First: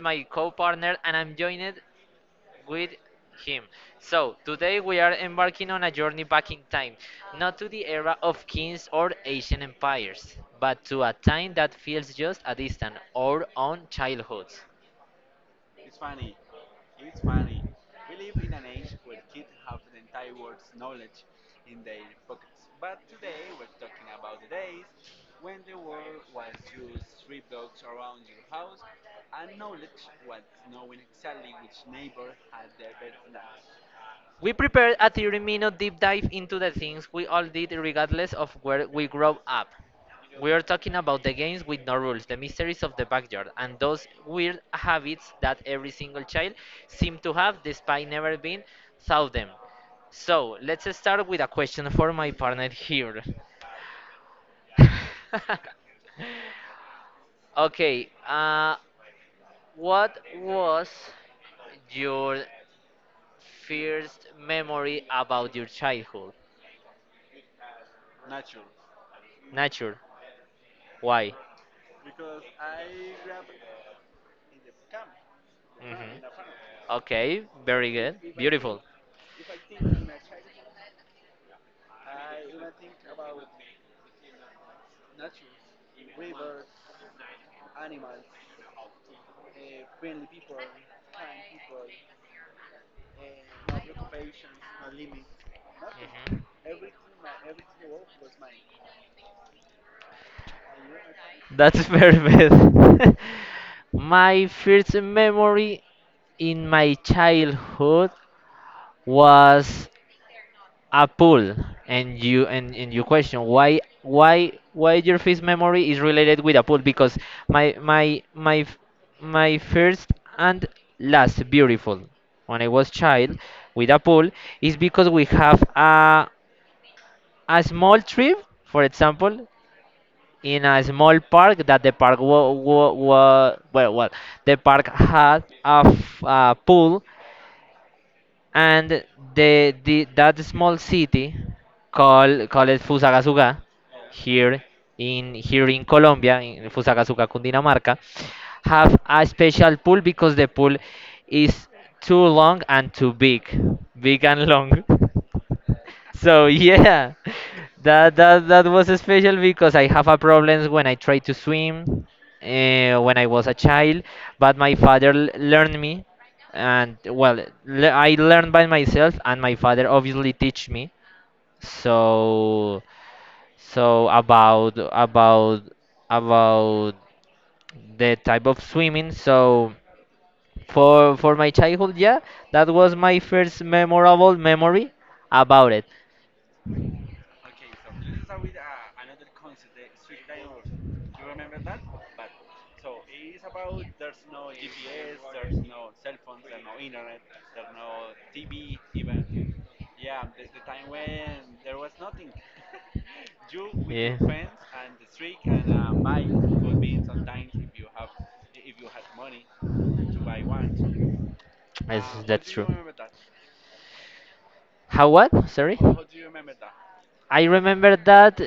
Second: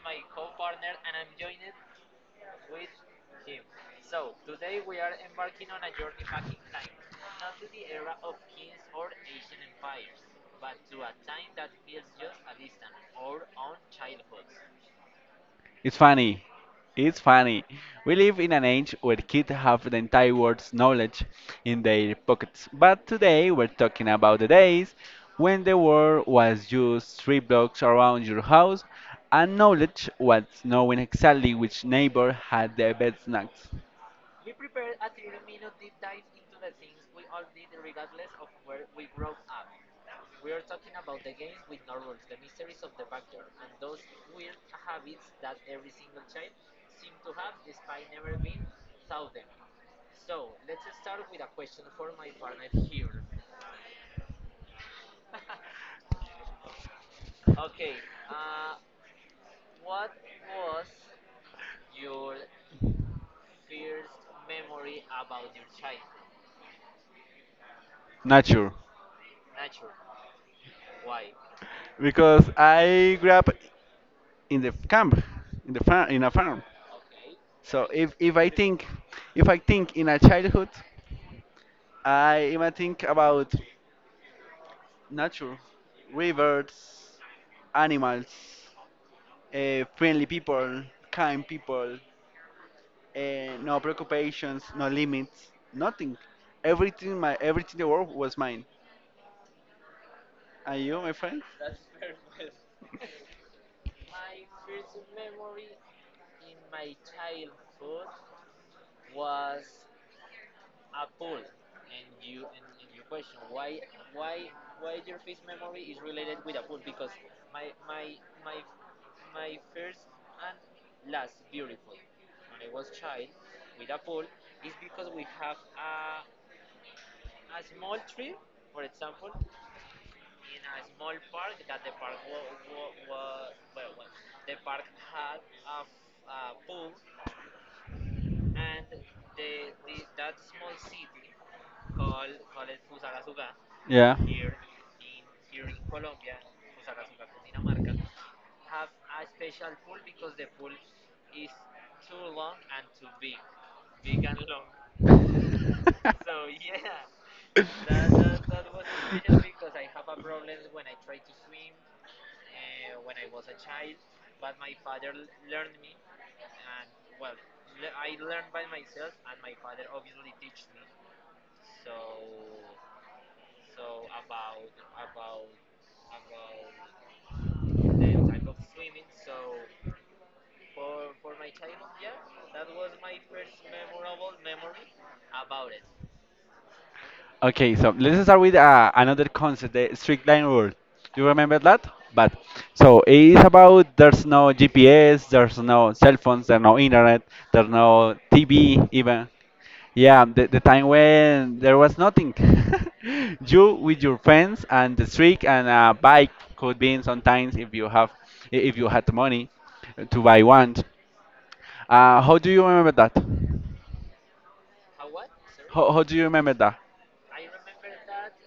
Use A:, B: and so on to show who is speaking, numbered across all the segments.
A: my co-partner and I'm joined with him. So, today we are embarking on a journey back in time, not to the era of kings or ancient empires, but to a time that feels just a distant, our own childhoods.
B: It's funny. It's funny. We live in an age where kids have the entire world's knowledge in their pockets. But today we're talking about the days when the world was just three blocks around your house and knowledge was knowing exactly which neighbor had the best snacks.
A: We prepared a 30-minute minute deep dive into the things we all did regardless of where we grew up. We are talking about the games with no rules, the mysteries of the backyard, and those weird habits that every single child seems to have despite never being through them. So, let's start with a question for my partner here. Okay, what was your first memory about your childhood?
B: Not sure.
A: Nature. Why?
B: Because I grew up in the camp, in the farm, in a farm.
A: Okay,
B: So
A: very
B: if,
A: good.
B: if I
A: Beautiful.
B: think if I think in a childhood, I even think about nature, rivers, animals, friendly people, kind people, no preoccupations, no limits, nothing.
A: Mhm.
B: My everything in the world was mine. And you, my friend?
A: That's very bad. My first memory in my childhood was a pool. And you, and you question: why your first memory is related with a pool? Because my my my f- my first and last beautiful when I was child with a pool is because we have a small trip, for example, in a small park. That the park wa, wa, wa, well well the park had a pool. And the that small city called Fusagasugá,
B: Yeah.
A: here here in Colombia, in Fusagasugá, Cundinamarca, have a special pool because the pool is too long and too big big and long. So yeah, that was special because I have a problems when I try to swim, when I was a child. But my father learned me, and well, le I learned by myself, and my father obviously teach me. So, so about about about the type of swimming. So for my childhood, yeah, that was my first memorable memory about it.
B: Okay, so let's start with another concept, the strict line rule. Do you remember that? But so it is about there's no GPS, there's no cell phones, there's no internet, there's no TV even. Yeah, the time when there was nothing. You with
A: Yeah.
B: your friends and the streak and a bike could be in sometimes if you had the money to buy one. How do
A: It's
B: you
A: true.
B: remember that?
A: How? What? Sorry?
B: How do you remember that?
A: I remember that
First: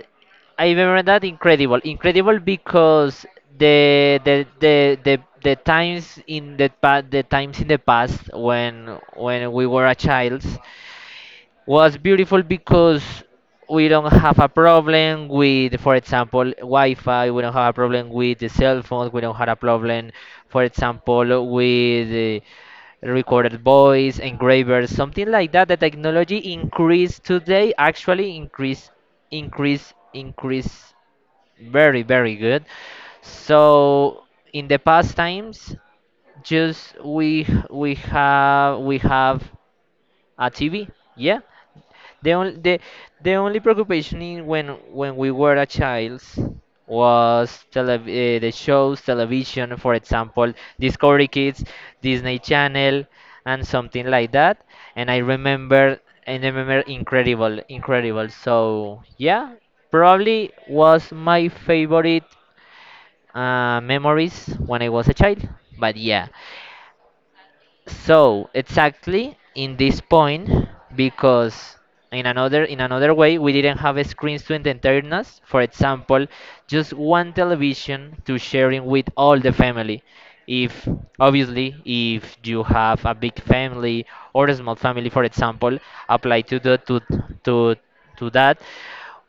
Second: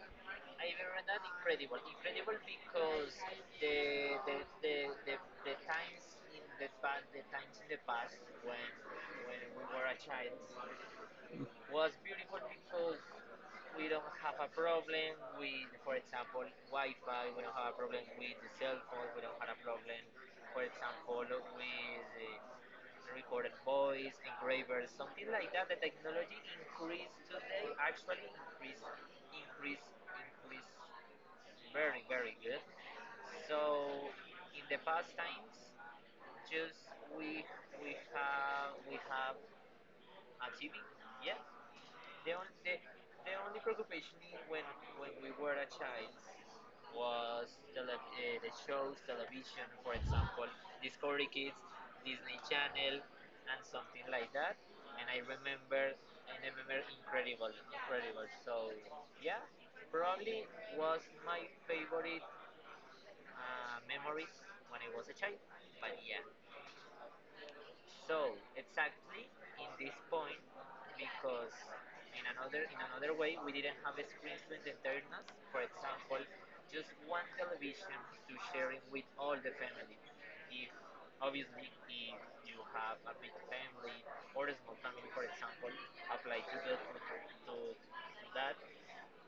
A: I remember that incredible. Incredible, because the the the the, the times in the past, when we were a child was beautiful, because we don't have a problem with, for example, Wi-Fi. We don't have a problem with the cell phones. We don't have a problem, for example, with recorded voice, engravers, something like that. The technology increased today, actually increase, increase, increase, very, very good. So in the past times, just we have a TV, yeah. The only preoccupation in when we were a child was tele the shows, television, for example, Discovery Kids, Disney Channel, and something like that. And I remember Incredible, Incredible. So yeah, probably was my favorite memories when I was a child. But yeah, so exactly in this point, because in another way we didn't have screens to entertain us, for example. Just one television to sharing with all the family, if, obviously, if you have a big family or a small family, for example, apply to to that.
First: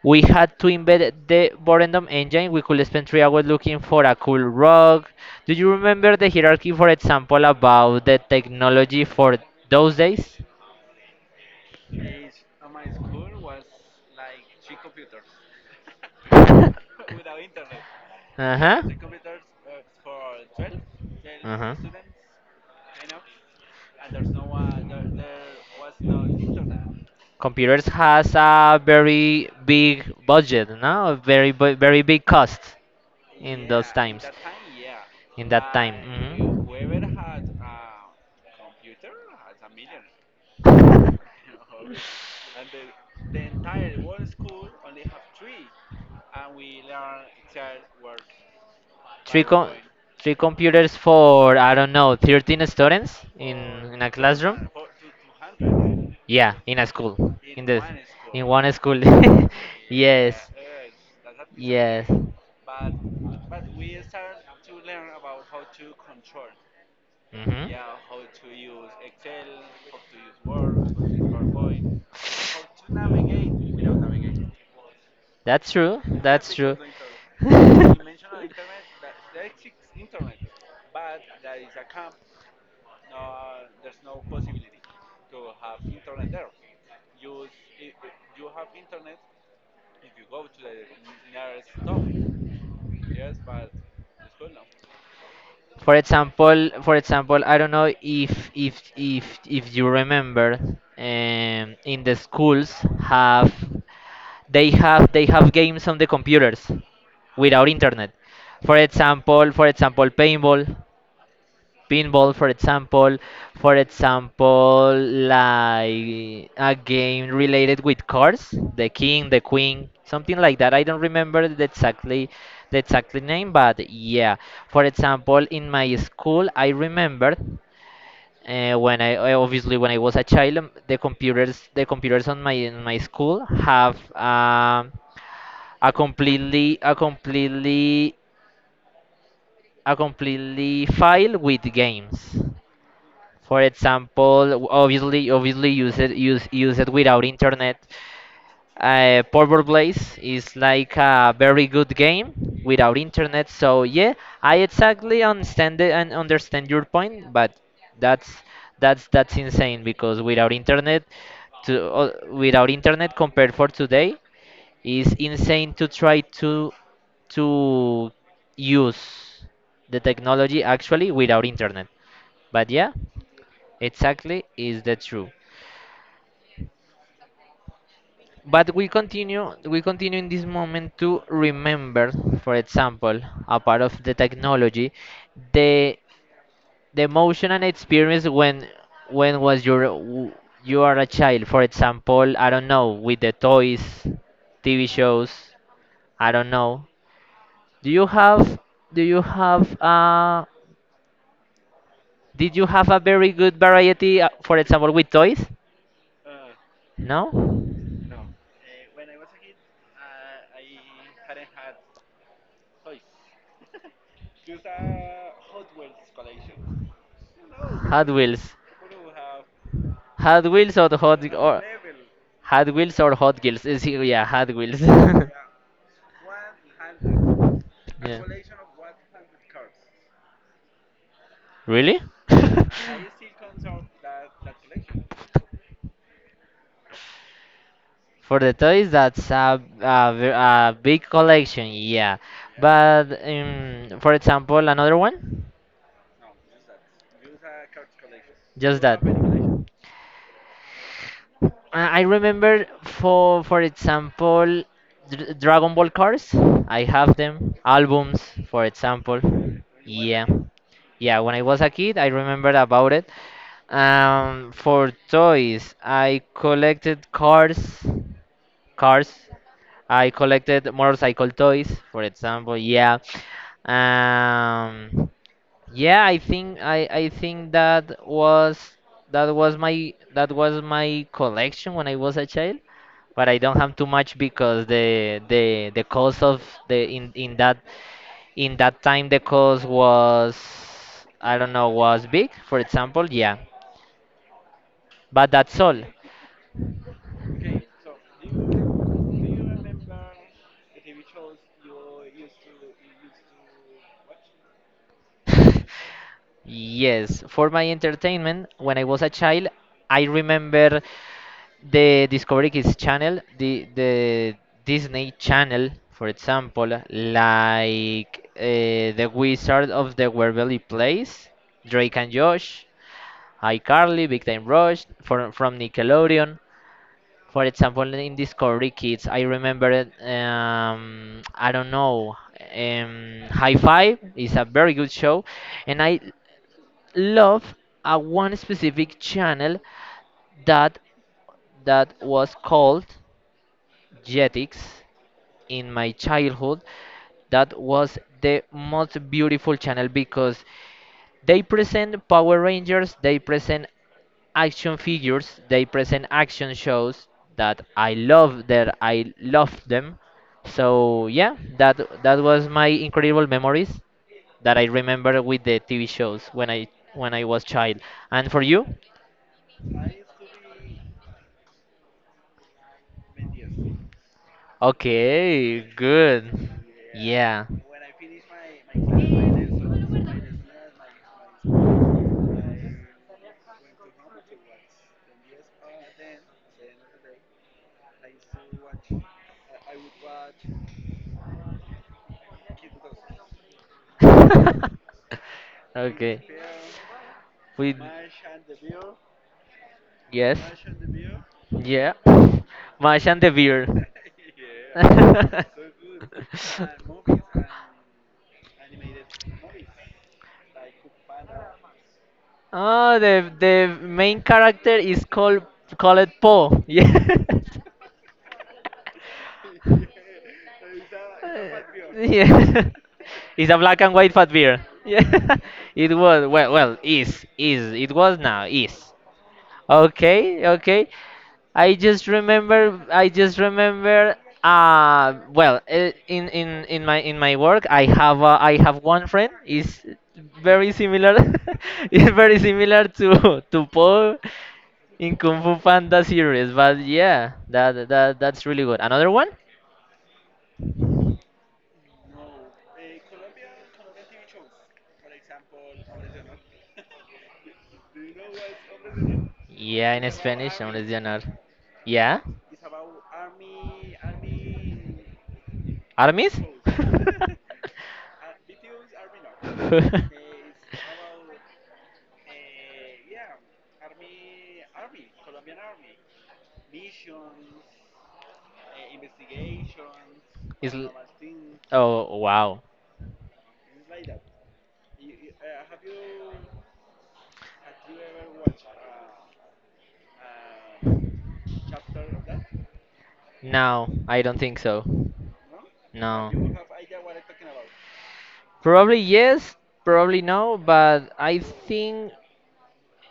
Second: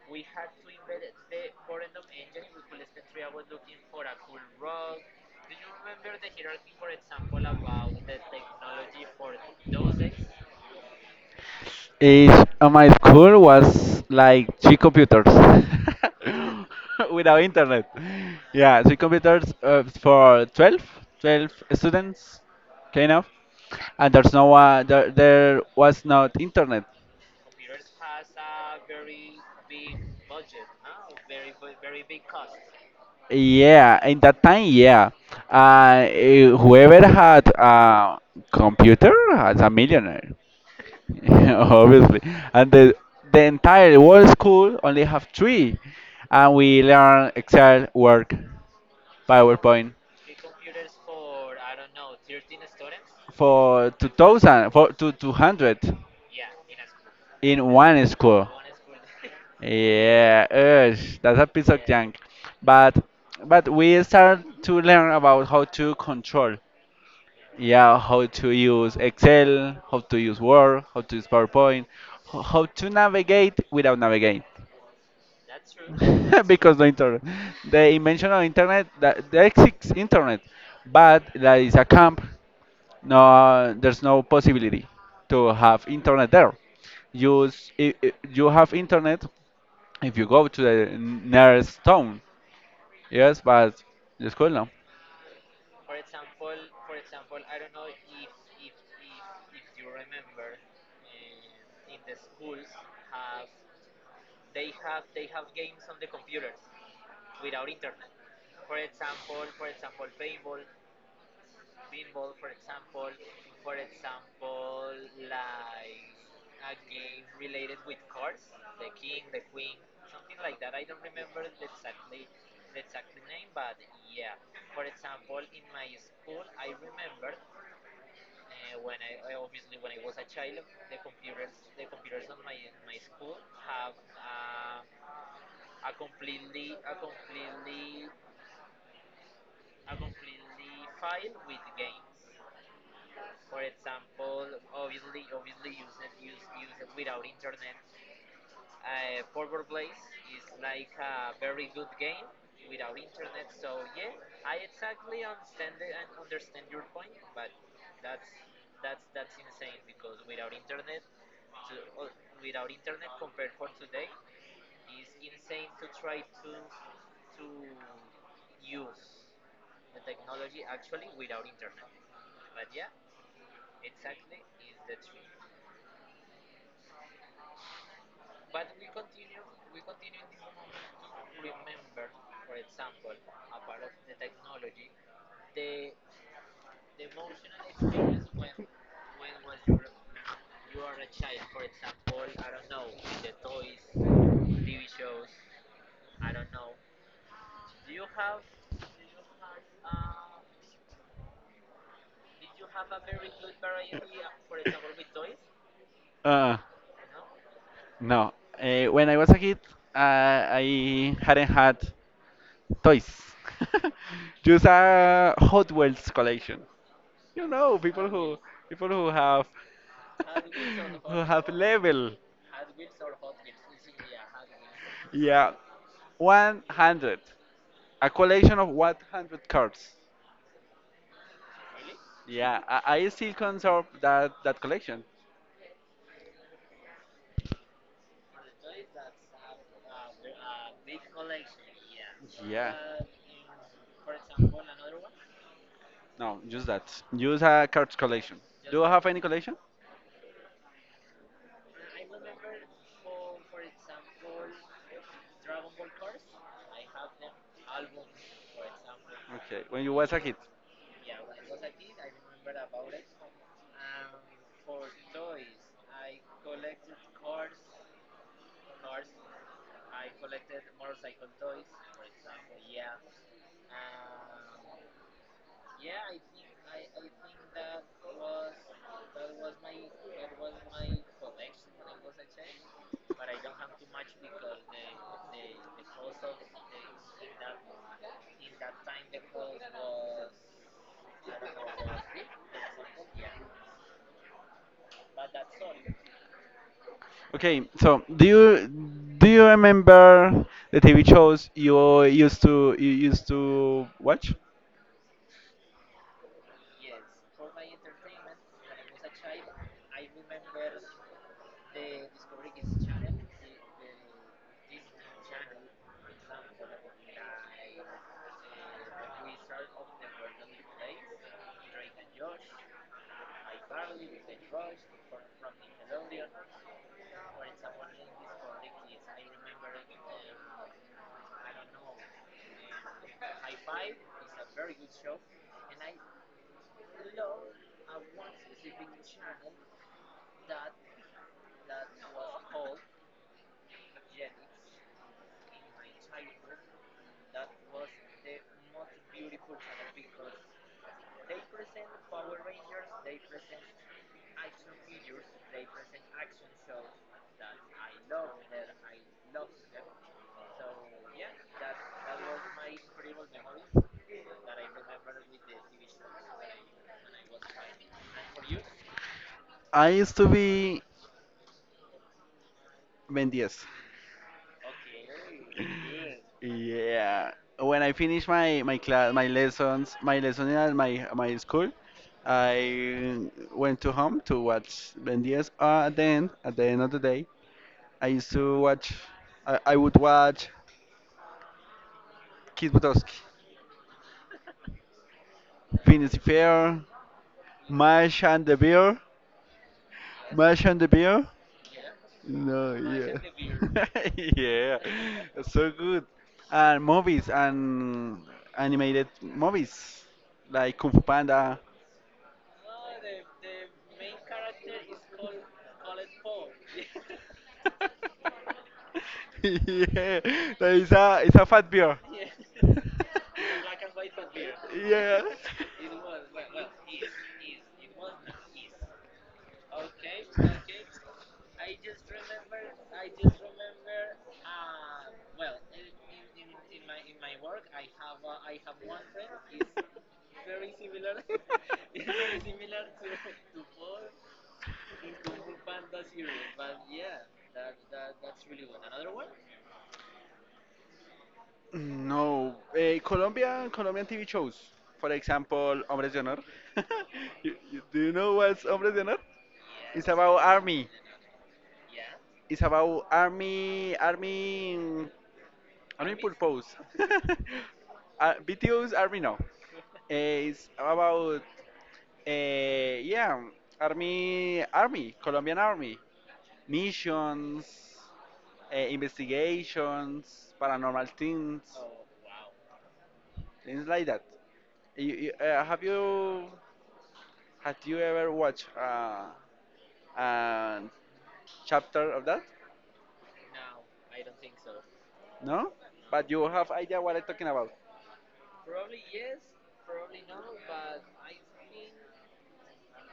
A: We had to embed the Borendum engine. We could spend 3 hours looking for a cool rug. Do you remember the hierarchy, for example, about the technology for those days?
B: Is My school was like three computers without internet.
A: Uh
B: Yeah,
A: huh.
B: three computers for twelve
A: Uh huh.
B: students, kind of. And there's no there, there was not internet.
A: Computers has a very big budget, no? A very very big cost in those
B: Yeah, in
A: times,
B: that time, yeah.
A: in that time.
B: Whoever had a computer was a millionaire. Obviously. And the entire world school only have three, and we learn Excel, Word,
A: Three com-
B: PowerPoint
A: Three computers for, I don't know, 13 students in
B: for
A: in a classroom.
B: 2000, for two 200,
A: Yeah, in a school. In
B: in
A: the
B: one
A: in
B: school.
A: one school. Yes.
B: Yeah, ugh, that's a piece of
A: Yes.
B: junk. But but we start to learn about how to control.
A: Mhm.
B: Yeah, how to use Excel, how to use Word, how to use PowerPoint, how to navigate without navigate.
A: That's true. That's
B: Because
A: true.
B: the internet, the invention of internet, that there exists internet, but that is a camp. No, there's no possibility to have internet there. You s- I- you have internet if you go to the nearest town. Yes, but the school no.
A: For example, I don't know if you remember, um, in the schools have, they have games on the computers without internet. For example, paintball. Pinball, for example. for example like a game related with cars, the king, the queen, something like that. I don't remember the exactly, name, but yeah, for example, in my school, I remember, when obviously when I was a child, the computers on my, in my school have, a completely, a completely file with games. For example, obviously, use it, use use it without internet. Purple Blaze is like a very good game without internet. So yeah, I exactly understand it and understand your point, but that's that's insane because, without internet, to without internet compared for today, is insane to try to use the technology actually without internet. But yeah. Exactly is the true. But we continue in this moment to remember, for example, a part of the technology, the the emotion and experience when, when was your w- you are a child, for example. I don't know, with the toys, TV shows, I don't know. Do you have do you have did you have a very good variety, for example, with toys?
B: Uh,
A: No?
B: no. When I was a kid, uh, I hadn't had toys. Just a Hot Wheels collection. You know,
A: Hot
B: people who
A: Wheels.
B: people who have
A: Hot Wheels or the
B: who
A: Hot
B: have
A: or
B: level.
A: Hot Wheels or Hot Wheels? Is he, yeah, Hot Wheels. Yeah.
B: Yeah, 100. A collection of 100 cards.
A: Really?
B: Yeah, I still conserve that collection.
A: For the toys, that's a big collection, yeah.
B: Yeah.
A: But for example, another one?
B: No, just that. Use a cards collection. Do
A: Just
B: you
A: that.
B: have any collection?
A: I remember, for, example, Dragon Ball cards. I have them. Albums, for example.
B: Okay, when you was a
A: Yeah,
B: kid.
A: yeah. When I was a kid, I remembered about it. For toys, I collected cars. Cars. I collected motorcycle toys, for example. Yeah. Um, yeah, I think that was, that was my collection when I was a child, but I don't have too much because the cost of the, in that time, the cost was, I don't know, was big, for example, yeah. But that's all.
B: Okay, so do you remember the TV shows you used to watch?
A: Yes, for my entertainment, when I was a child, I remember the Discovery Kids channel, the Disney Channel, for example, like, The Wizard of the Waverly Place, Drake and Josh, iCarly, Big Time Rush, from, Nickelodeon. For example, in Discovery Kids, I remember, I don't know, High Five is a very good show. And I love a one specific channel, that that was called Jetix in my childhood. That was the most beautiful channel because they present Power Rangers, they present action figures, they present action shows that I love, them. So yeah, that was my incredible memories that I remember with the TV shows when I, was child. And for you?
B: I used to be Ben 10.
A: Okay, good.
B: Yeah,
A: Yeah.
B: when I finish my class, my lessons, my lesson at my school, I went to home to watch Ben 10. At the end of the day, I used to watch. I would watch Kid Butowski, Phineas
A: Okay.
B: Fair,
A: We
B: Marsh and the Bear,
A: yes.
B: Marsh and the Bear.
A: Yeah.
B: No,
A: Mash
B: yeah.
A: and the beer.
B: Yeah, so good. And movies and animated movies like Kung Fu Panda.
A: Oh, the main character is called, Po. Yeah.
B: Yeah, that is a it's a fat beer.
A: Yeah. It's a black and white fat beer. Yeah.
B: Yeah.
A: It was well, is, it was, now is. Okay, okay. I just remember. Well, in my work, I have, one friend. Is very similar, is very similar to Paul in Kung Fu Panda series. But yeah, that's really good. Another one?
B: No, Colombian TV shows. For example, Hombres de Honor. Do you know what's Hombres de Honor?
A: Yeah,
B: It's
A: in
B: about
A: Spanish, Hombres
B: army.
A: de Honor. Yeah,
B: It's about army
A: Aramis.
B: purpose. BTO's army now. It's about yeah, Colombian army, missions, investigations,
A: Is l-
B: paranormal things,
A: oh, wow.
B: things like that. You, have you had you ever watched a chapter of that?
A: No, I don't think so.
B: No, but
A: No.
B: you have idea what I'm talking about.
A: Probably yes, probably no, but I think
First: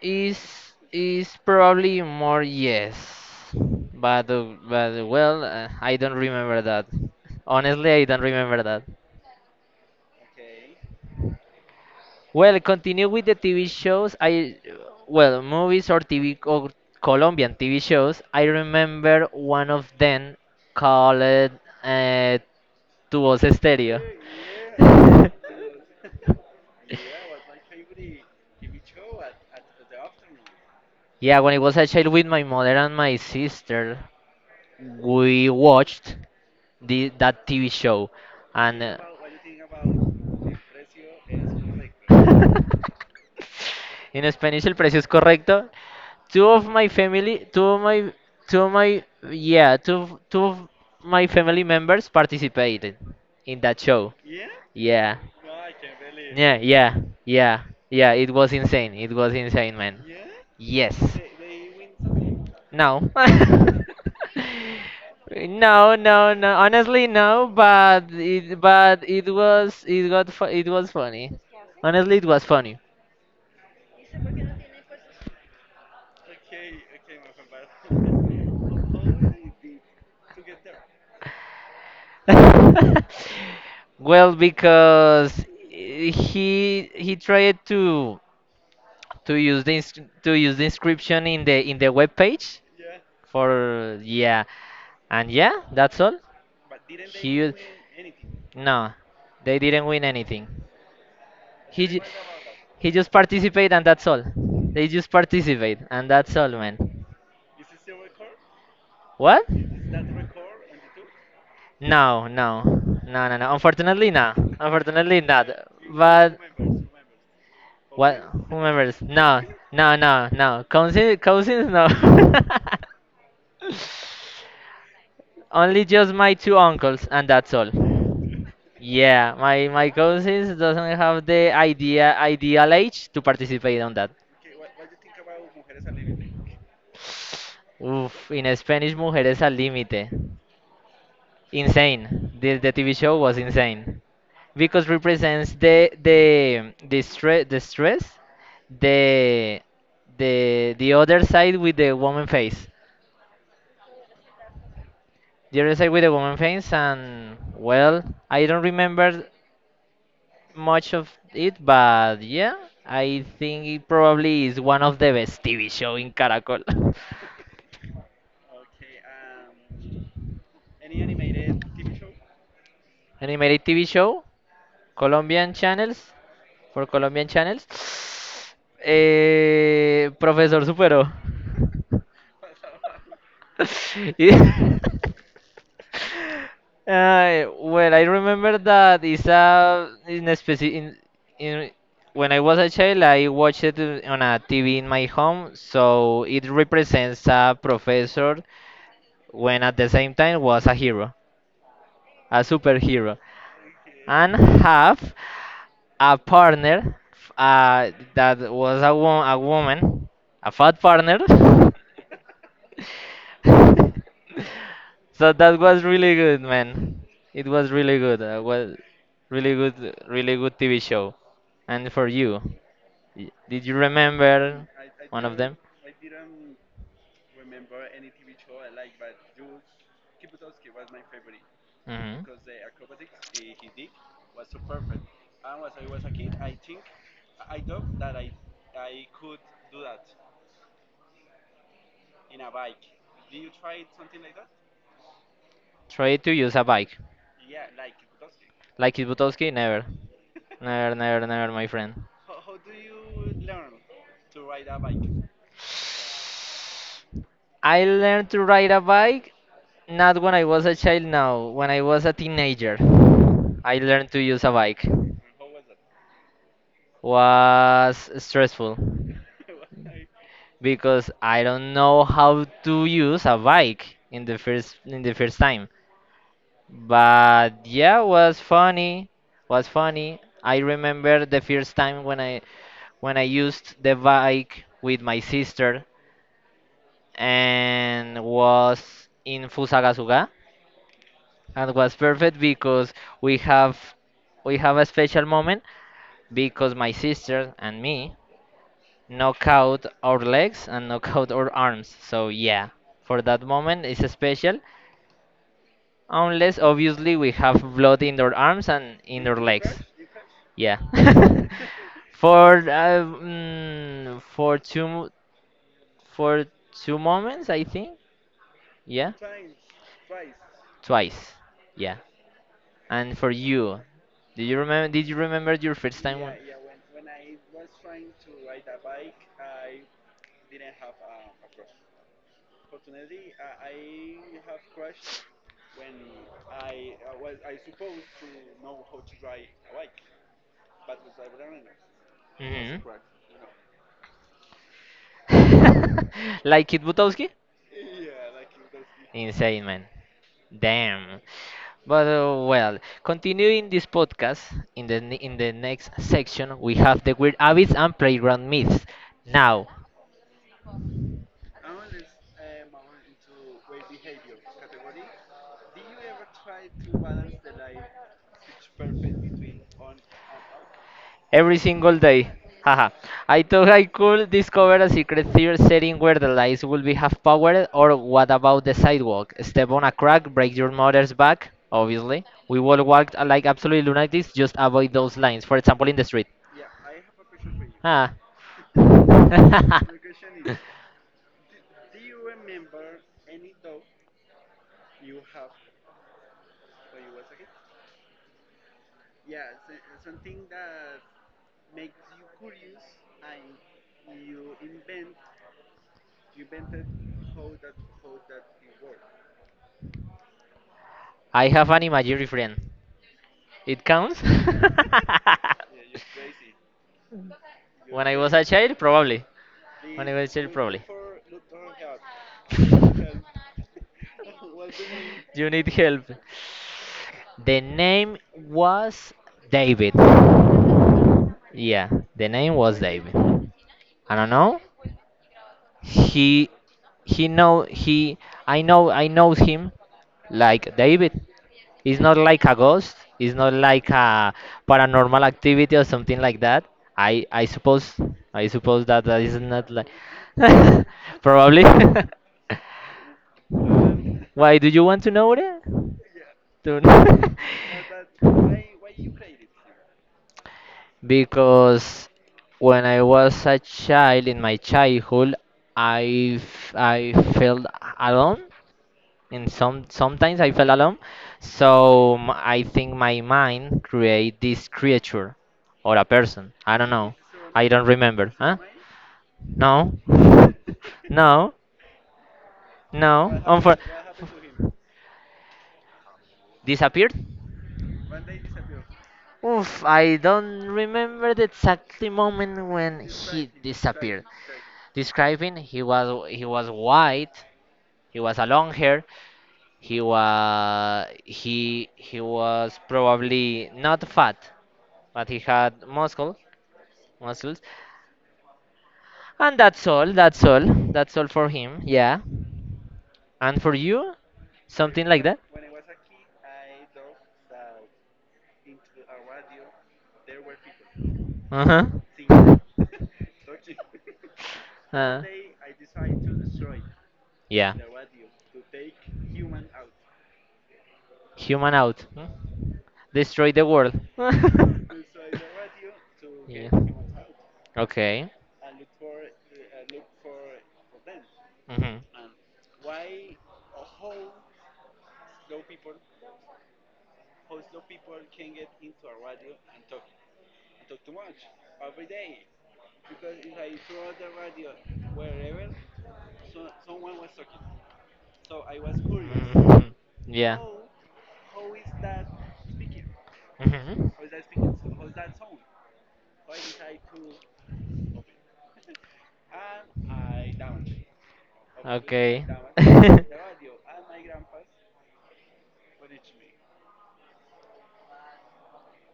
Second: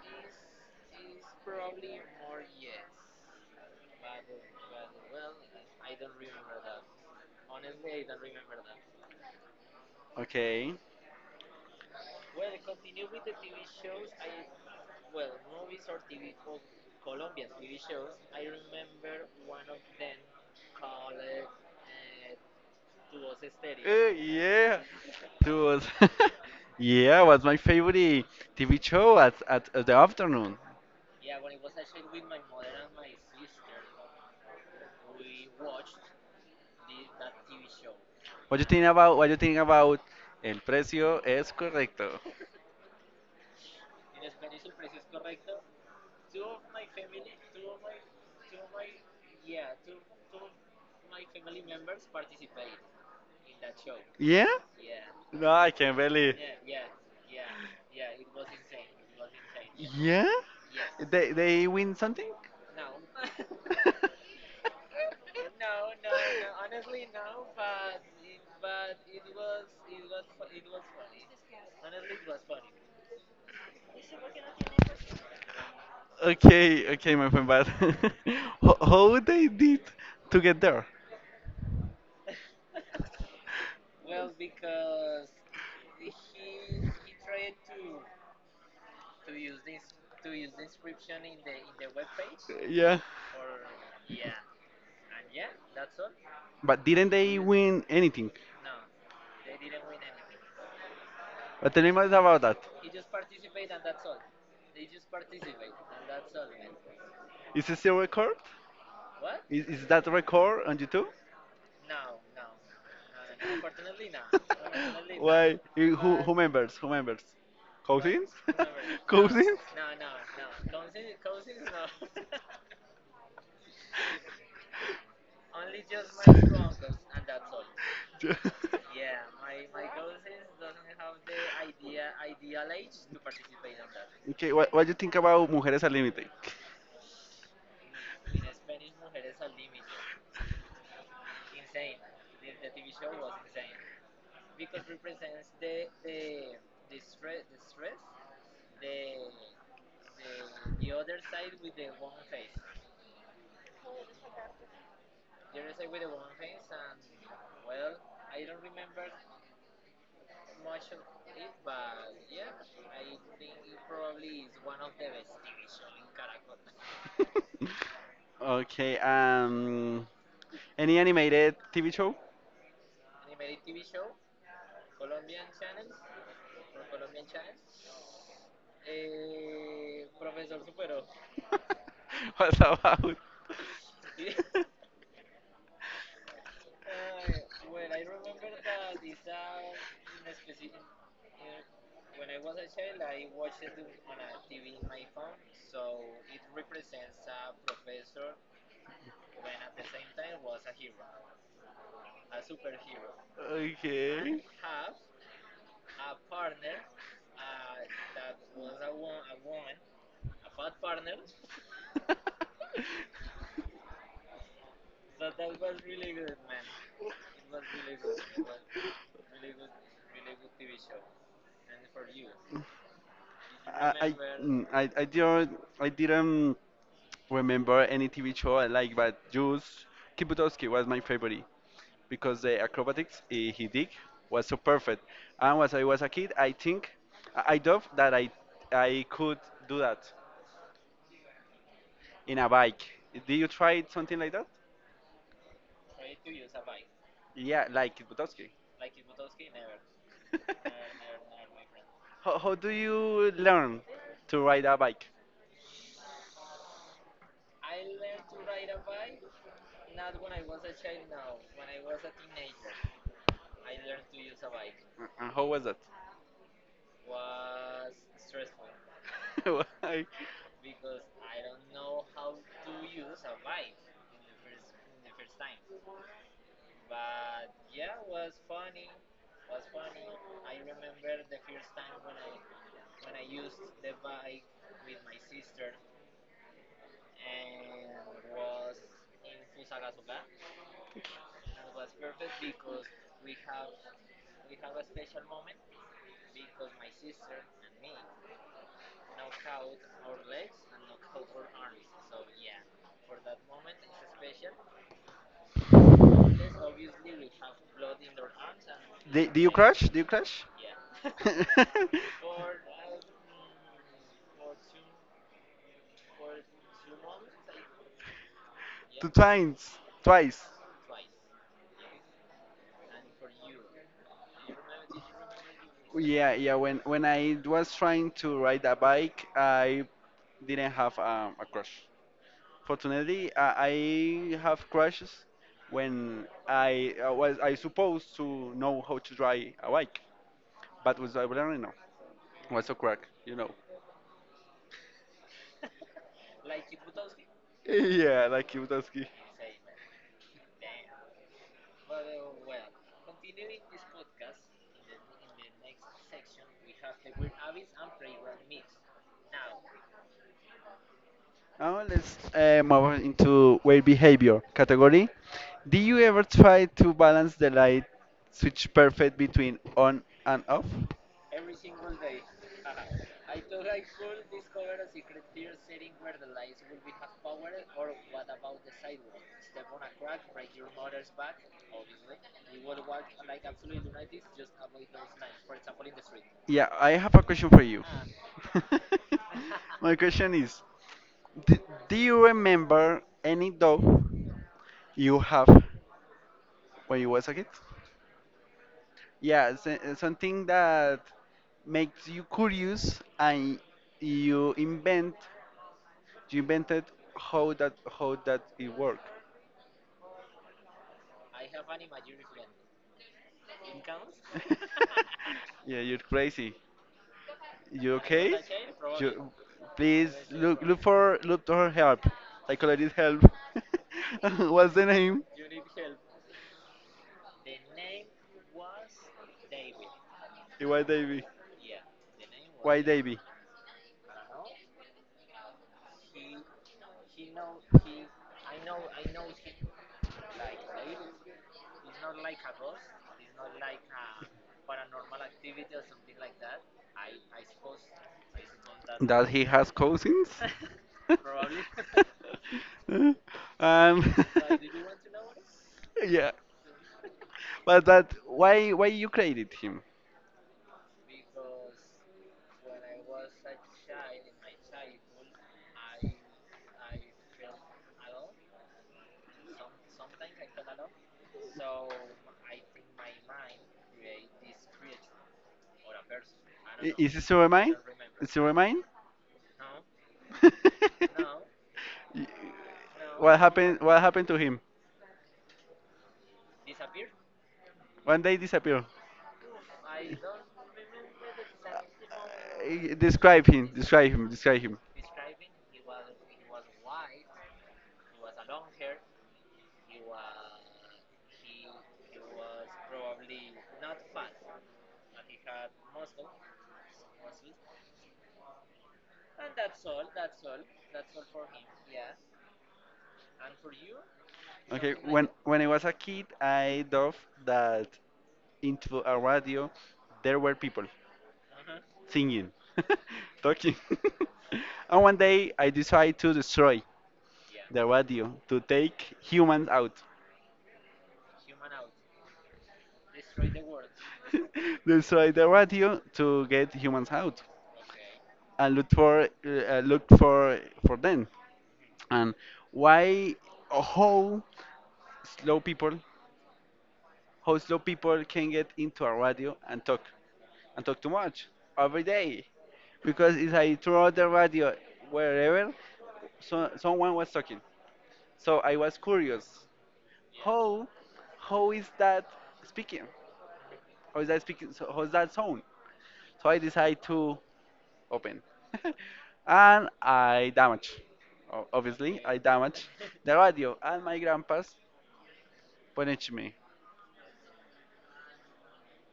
A: is is probably more yes. But, well, I don't remember that. Honestly, I don't remember that.
B: Okay.
A: Well, continue with the TV shows. Well, movies or TV or Colombian TV shows. I remember one of them called, Tu Voz Stereo.
B: Yeah, it yeah, was my favorite TV show at the afternoon.
A: Yeah, when I was a child with my mother and my sister, we watched that TV show,
B: What you think
A: and
B: about? What you think about? El precio es correcto.
A: uh, In Spanish, el precio es correcto. Two of my family, two of my, yeah, two of my family members participated in that show.
B: Yeah?
A: Yeah,
B: No, I can't believe.
A: yeah, yeah, yeah, yeah. It was insane. It was insane, man.
B: Yeah?
A: Yes.
B: They win something?
A: No. No, no, no. Honestly, no. But it it was funny. Honestly, it was funny.
B: Okay, okay, my friend. But how they did to get there?
A: Well, because he tried
B: Two
A: to
B: years.
A: use the ins- to
B: Two years.
A: use the inscription in the web page
B: Yeah.
A: for, yeah, and yeah, that's all.
B: But didn't
A: He
B: they
A: u-
B: win anything?
A: no, they didn't win anything.
B: But tell
A: He
B: me
A: ju-
B: more about that.
A: he just participated and that's all. They just participate and that's all, man.
B: Is it still record?
A: What?
B: Is that record on YouTube?
A: No, no, no, no, no. Unfortunately, no. Unfortunately, not.
B: Why? Who
A: But.
B: members? Who members?
A: What?
B: Cousins?
A: Who remembers? No,
B: Cousins?
A: no, no, no. Cousins, no. Only just my two uncles, and that's all. Yeah, my cousins doesn't have the ideal age to participate on that.
B: Okay, what do you think about Mujeres al Límite?
A: Oof, in Spanish, mujeres al límite. Insane. The TV show was insane because represents the stress, the the other side with the woman face, and well, I don't remember much of it. But yeah, I think it probably is one of the best TV show in Caracol.
B: Okay, any animated TV show?
A: Animated TV show, Colombian channels, for Colombian channels. Profesor Supero.
B: What about?
A: Y- well, I remember that it's a in a speci in when I was a child, I watched it on a TV in my home, so it represents a professor when at the same time was a hero, a superhero, and have a partner that was a woman, a fat partner.
B: Okay.
A: So that was really good, man. It was really good. Was really good, really good TV show. And for you, did you
B: I remember.
A: remember
B: I I
A: one of them?
B: didn't I didn't remember any TV show I like, but just Kibutowski was my favorite
A: Hmm.
B: because the acrobatics he did was so perfect. And when I was a kid, I think I thought that I could do that in a bike. Did you try something like that?
A: Try to use a bike,
B: Yeah, like Kibutowski.
A: like Kibutowski, never, never, never, never, my friend.
B: How do you learn to ride a bike?
A: I learned to ride a bike not when I was a child now, when I was a teenager. I learned to use a bike.
B: And how was that?
A: Was stressful
B: Why?
A: because I don't know how to use a bike in the first time. But yeah, was funny. Was funny. I remember the first time when I used the bike with my sister and was in Fusagasugá and was perfect because we have we have a special moment because my sister and me knock out our legs and knock out our arms. So yeah, for that moment it's special unless obviously we have blood in our arms and in
B: Do,
A: our
B: do you
A: legs.
B: crash? Do you crash?
A: Yeah.
B: Yeah.
A: For for two moments I think.
B: Two
A: Yeah.
B: times, twice.
A: Twice. Yeah. And for you, do you remember? Did you remember your first time?
B: Yeah,
A: One?
B: yeah. When I was trying to ride a bike, I didn't have a crash. Fortunately, I have crashes when I was I supposed to know how to ride a bike, but was I learning now? Was a
A: Mhm.
B: crack? You know.
A: Like Kid Butowski?
B: Yeah, like Kiyosaki.
A: Insane man. Damn. But well, continuing this podcast, in the next section we have the weird habits and playground myths. Now,
B: Now let's move on into weight behavior category. Do you ever try to balance the light switch perfect between on and off?
A: every single day. Haha. I thought I could discover a secret theater setting where the lights will be half powered, or what about the sidewalk? Step on a crack, break your mother's back, obviously. We will walk like absolute lunatics, just avoid those lines, for example, in the street.
B: Yeah, I have a question for you.
A: Ah.
B: My question is, d- do you remember any dog you have when you was a kid? Yeah, it's, something that makes you curious and you invent, you invented how that it work.
A: I have an imaginary friend. It counts?
B: Yeah, you're crazy. You
A: When I was
B: okay?
A: a child, probably.
B: You,
A: When I
B: please
A: was a child,
B: look
A: probably.
B: look for help. Psychologist help. What's the name?
A: You need help. The name was David.
B: Why Davy?
A: Yeah, the name was David.
B: Davy?
A: I don't know. He he know he I know him like David. It's not like a ghost. It's not like a paranormal activity or something like that. I I suppose I suppose that
B: That
A: is
B: he
A: not
B: has
A: like
B: cousins?
A: probably.
B: Um.
A: Why do you want to know it?
B: Yeah,
A: Don't.
B: but that why you created him?
A: Because when I was a child in my childhood, I felt alone, and sometimes I felt alone. So I think my mind create this creature or a person. I don't know.
B: Is it your I
A: I
B: mind?
A: don't remember. Huh? No, no,
B: Y- What
A: no.
B: happened? What happened to him?
A: Disappeared.
B: One day disappeared.
A: Oof,
B: Uh,
A: I don't remember the exact moment when
B: Describe
A: he
B: him. Describe
A: disappeared.
B: him. Describe him.
A: Describing he was white, he was a long hair, he was probably not fat, but he had muscles, and that's all. That's all. That's all for him. Yeah, and for you,
B: Okay.
A: something like
B: When
A: that.
B: when I was a kid, I thought that into a radio there were people
A: Uh
B: singing,
A: huh.
B: talking. And one
A: Uh,
B: day I decided to destroy
A: yeah.
B: the radio to take humans out.
A: Human out. Hmm? Destroy the world.
B: Destroy the radio to
A: Yeah.
B: get humans out
A: Okay.
B: and look for them.
A: Mhm.
B: And why how slow people how slow people can get into a radio and talk too much every day, because it's like throughout the radio, wherever, so, someone was talking. So I was curious
A: Mhm. Yeah.
B: how how is that speaking
A: Mhm.
B: how is that speaking, so how's that sound. So I decided to open and I obviously I
A: Okay.
B: damage the radio, and my grandpa's punished me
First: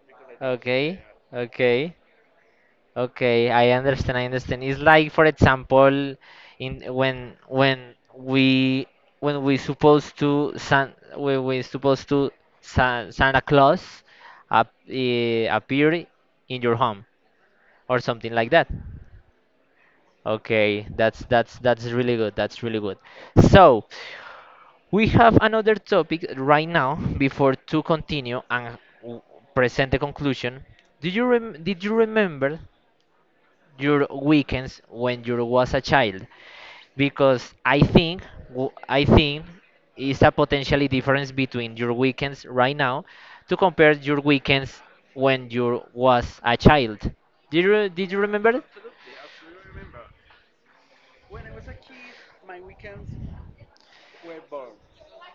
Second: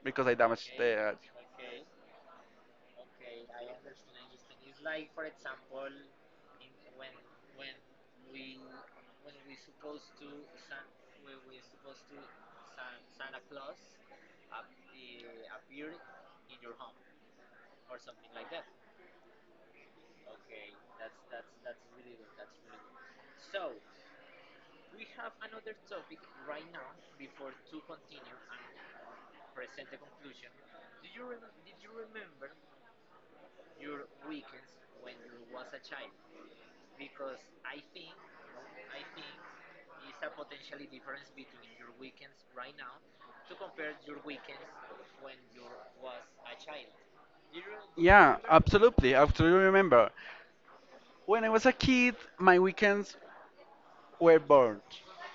B: because I damaged the
A: Okay,
B: radio.
A: okay, okay. I understand. I understand. It's like, for example, in when we supposed to San when we supposed to Santa Claus appear in your home, or something like that. Okay, that's really good. That's really good. So we have another topic right now before to continue and present the conclusion. Did you remember your weekends when you was a child? Because I think is a potentially difference between your weekends right now to compare your weekends when you was a child. Did you
B: Yeah,
A: remember?
B: absolutely. I absolutely remember. When I was a kid, my weekends were bored.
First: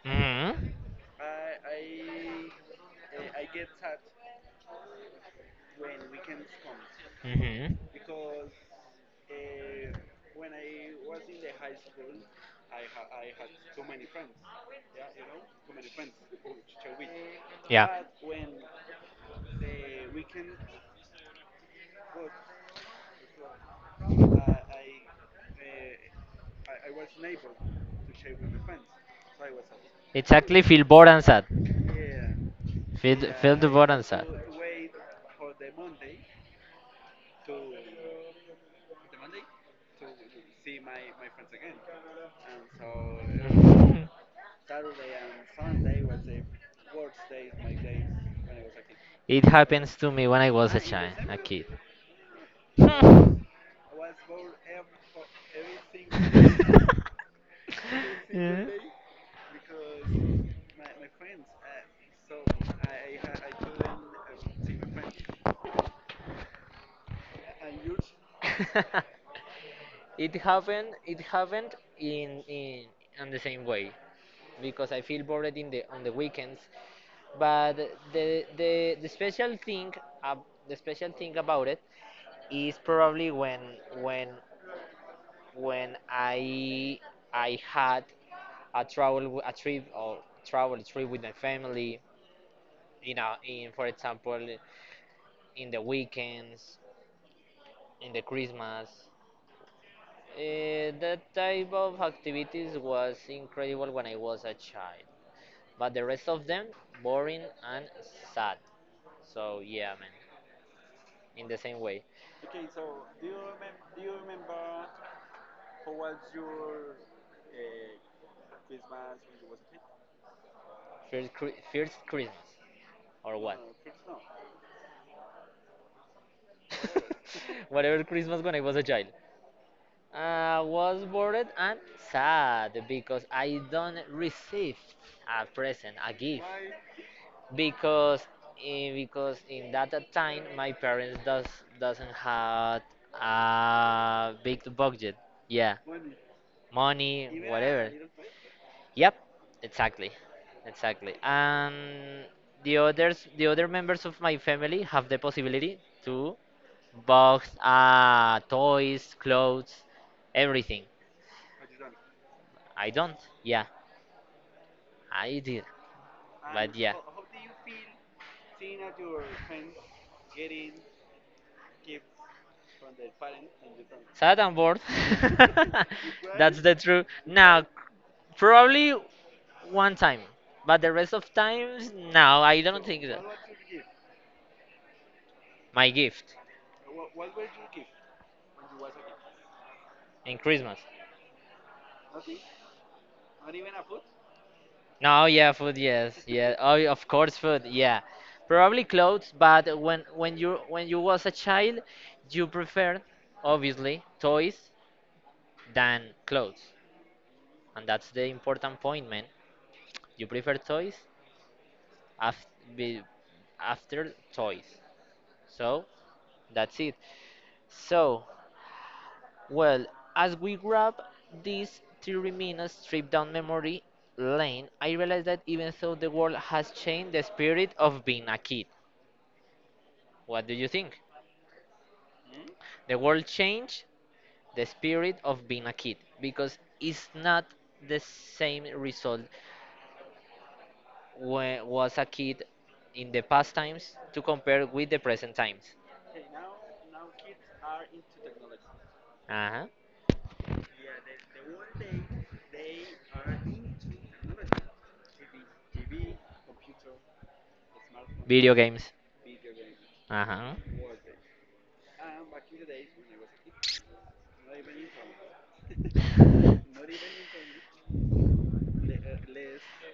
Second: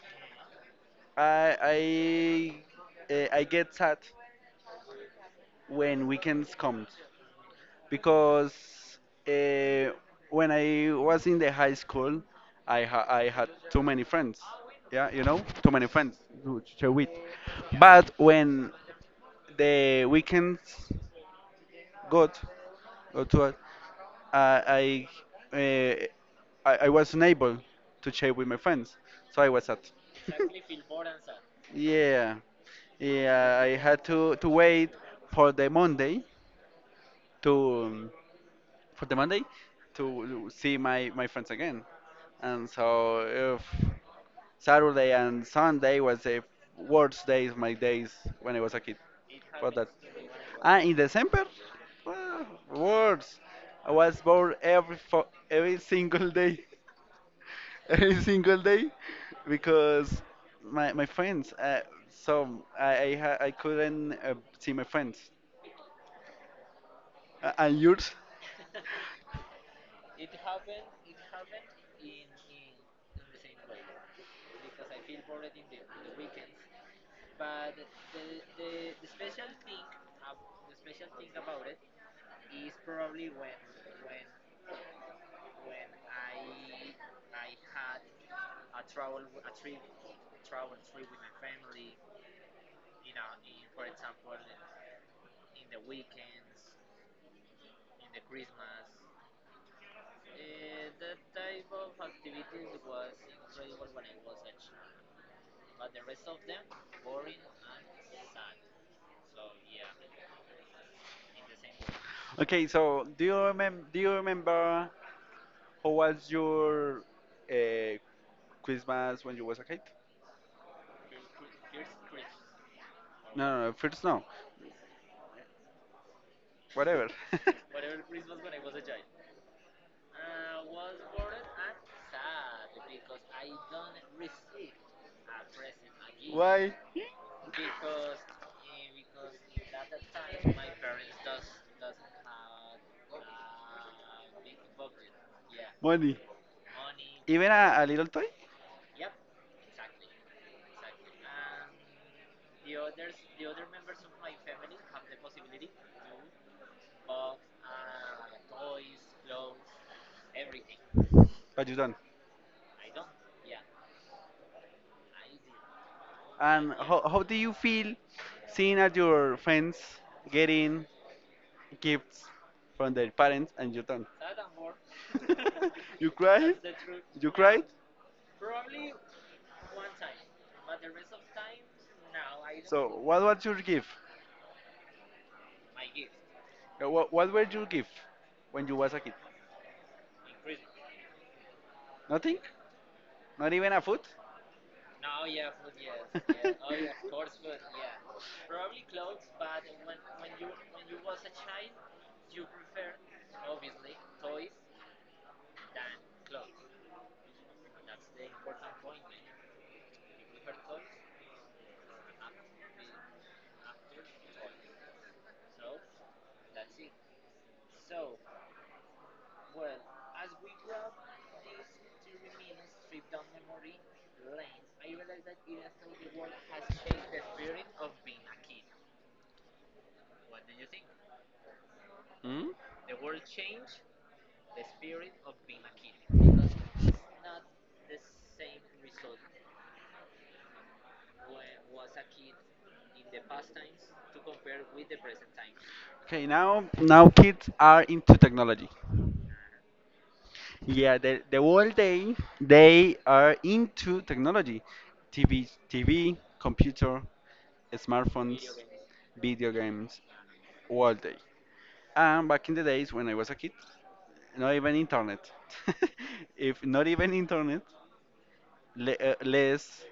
A: Mm-hmm.
B: I I I get sad when weekends comes,
A: Mm-hmm.
B: because
A: Um,
B: uh, when I was in the high school, I had too many friends. Yeah, too many friends to share with.
A: yeah.
B: But when the weekends got got to us, I I, I was unable to share with my friends, so I was sad.
A: Exactly, feel bored and sad.
B: Yeah,
A: Feel, yeah, feel
B: yeah,
A: the
B: I
A: bored
B: had
A: and sad.
B: to wait for the Monday to for the Monday to see my friends again, and so if Saturday and Sunday was the worst days, my days when I was a kid.
A: It
B: For that,
A: happens to me when I was a
B: in
A: child, a
B: December,
A: kid.
B: well,
A: Yes.
B: worse. I was bored every single day. Every single day because my friends. So I couldn't see my friends, and yours.
A: Yeah. It happened, it happened in in in the same way because I feel bored in the on the weekends. But the the, the special thing uh, the special thing about it is probably when when I had a a trip or travel trip with my family, you know, in, for example, in the weekends, in the Christmas. That type of activities was incredible when I was a child, but the rest of them boring and sad. So yeah, man, in the same way,
B: Okay, so do you remember how was your uh, Christmas when you was a kid?
A: first, first Christmas or
B: No,
A: what?
B: no, no, first no, whatever.
A: Whatever Christmas when I was a child, I was bored and sad because I don't receive a present, a gift,
B: Why?
A: because because in that time my parents doesn't have a big budget, yeah,
B: Money.
A: money,
B: Even a
A: whatever.
B: little toy,
A: Yep, exactly, exactly. And the other members of my family have the possibility to box, toys, clothes, everything.
B: but you don't.
A: I don't. Yeah, I did, but
B: And
A: yeah,
B: how do you feel seeing at your friends getting gifts from their parents and you don't.
A: sad and bored.
B: You cried?
A: That's the truth.
B: You cried?
A: Now, probably one time, but the rest of times, no, I don't
B: So
A: think that.
B: what was your gift?
A: My gift
B: What were your gift when you was a kid?
A: in Christmas.
B: Nothing? Not even a food?
A: No, yeah, food, yes, yeah. Oh, yeah, of course, food, yeah. Probably clothes, but when you was a child, you preferred obviously toys than clothes, and that's the important point, man. You prefer toys after be, after toys. So that's it. So well, as we grab these 3 minutes trip down memory lane, I realized that even though the world has changed, the spirit of being a kid. What do you think?
B: Hmm?
A: The world changed the spirit of being a kid because it's not the same result when was a kid in the past times to compare with the present times.
B: Okay, now kids are into technology.
A: Uh-huh.
B: Yeah, the whole day they are into technology, TV, computer, smartphones,
A: Video games.
B: video games,
A: Uh-huh.
B: all day. And back in the days when I was a kid, not even internet. If not even internet, le less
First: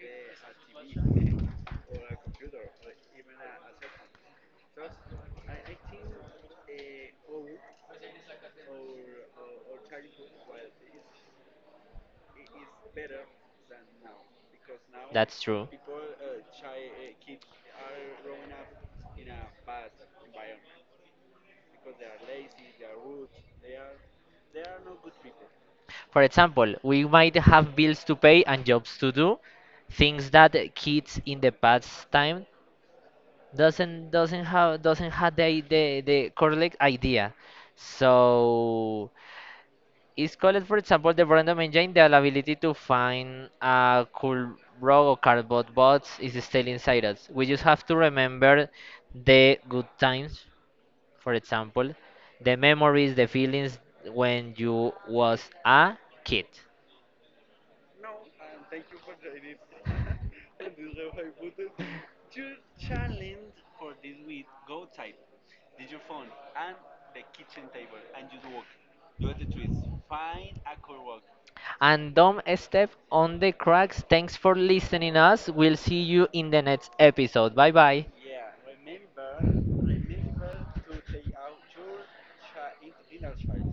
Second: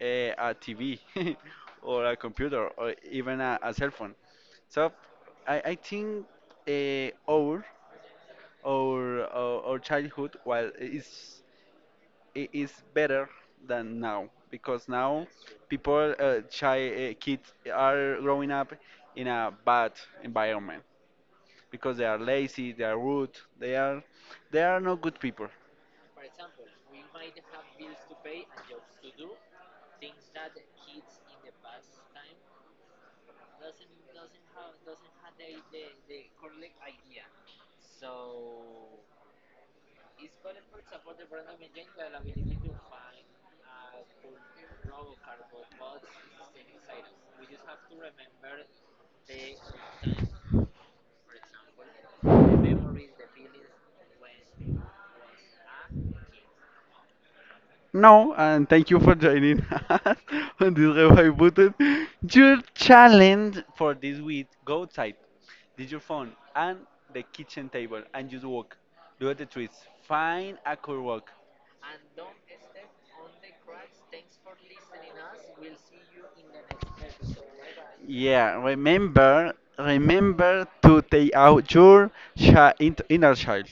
B: a TV or a computer or even a cell phone. So I think uh, our, our childhood, well, is it is better than now, because now
A: That's true.
B: kids are growing up in a bad environment, because they are lazy, they are rude, they are they are not good people.
A: For example, we might have bills to pay and jobs to do, things that kids in the past time doesn't have the correct idea. So it's called, for example, the random engine. The ability to find a cool rock or cardboard box is still inside us. We just have to remember the good times, for example, the memories, the feelings when you was a kid.
B: No, and thank you for joining us on this revive button. Your challenge for this week: go outside, did your phone and the kitchen table, and just walk, do the trees, find a cool walk.
A: And don't step on the cracks. Thanks for listening us. We'll see you in the next episode. Bye bye.
B: Yeah, remember to take out your inner child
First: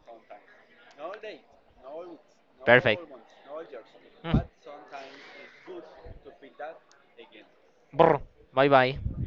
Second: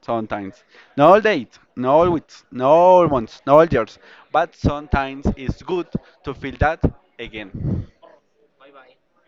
B: sometimes. Not all days, not all weeks, not all
A: Perfect.
B: months, not all years, but sometimes it's good to feel that again.
A: Bye bye.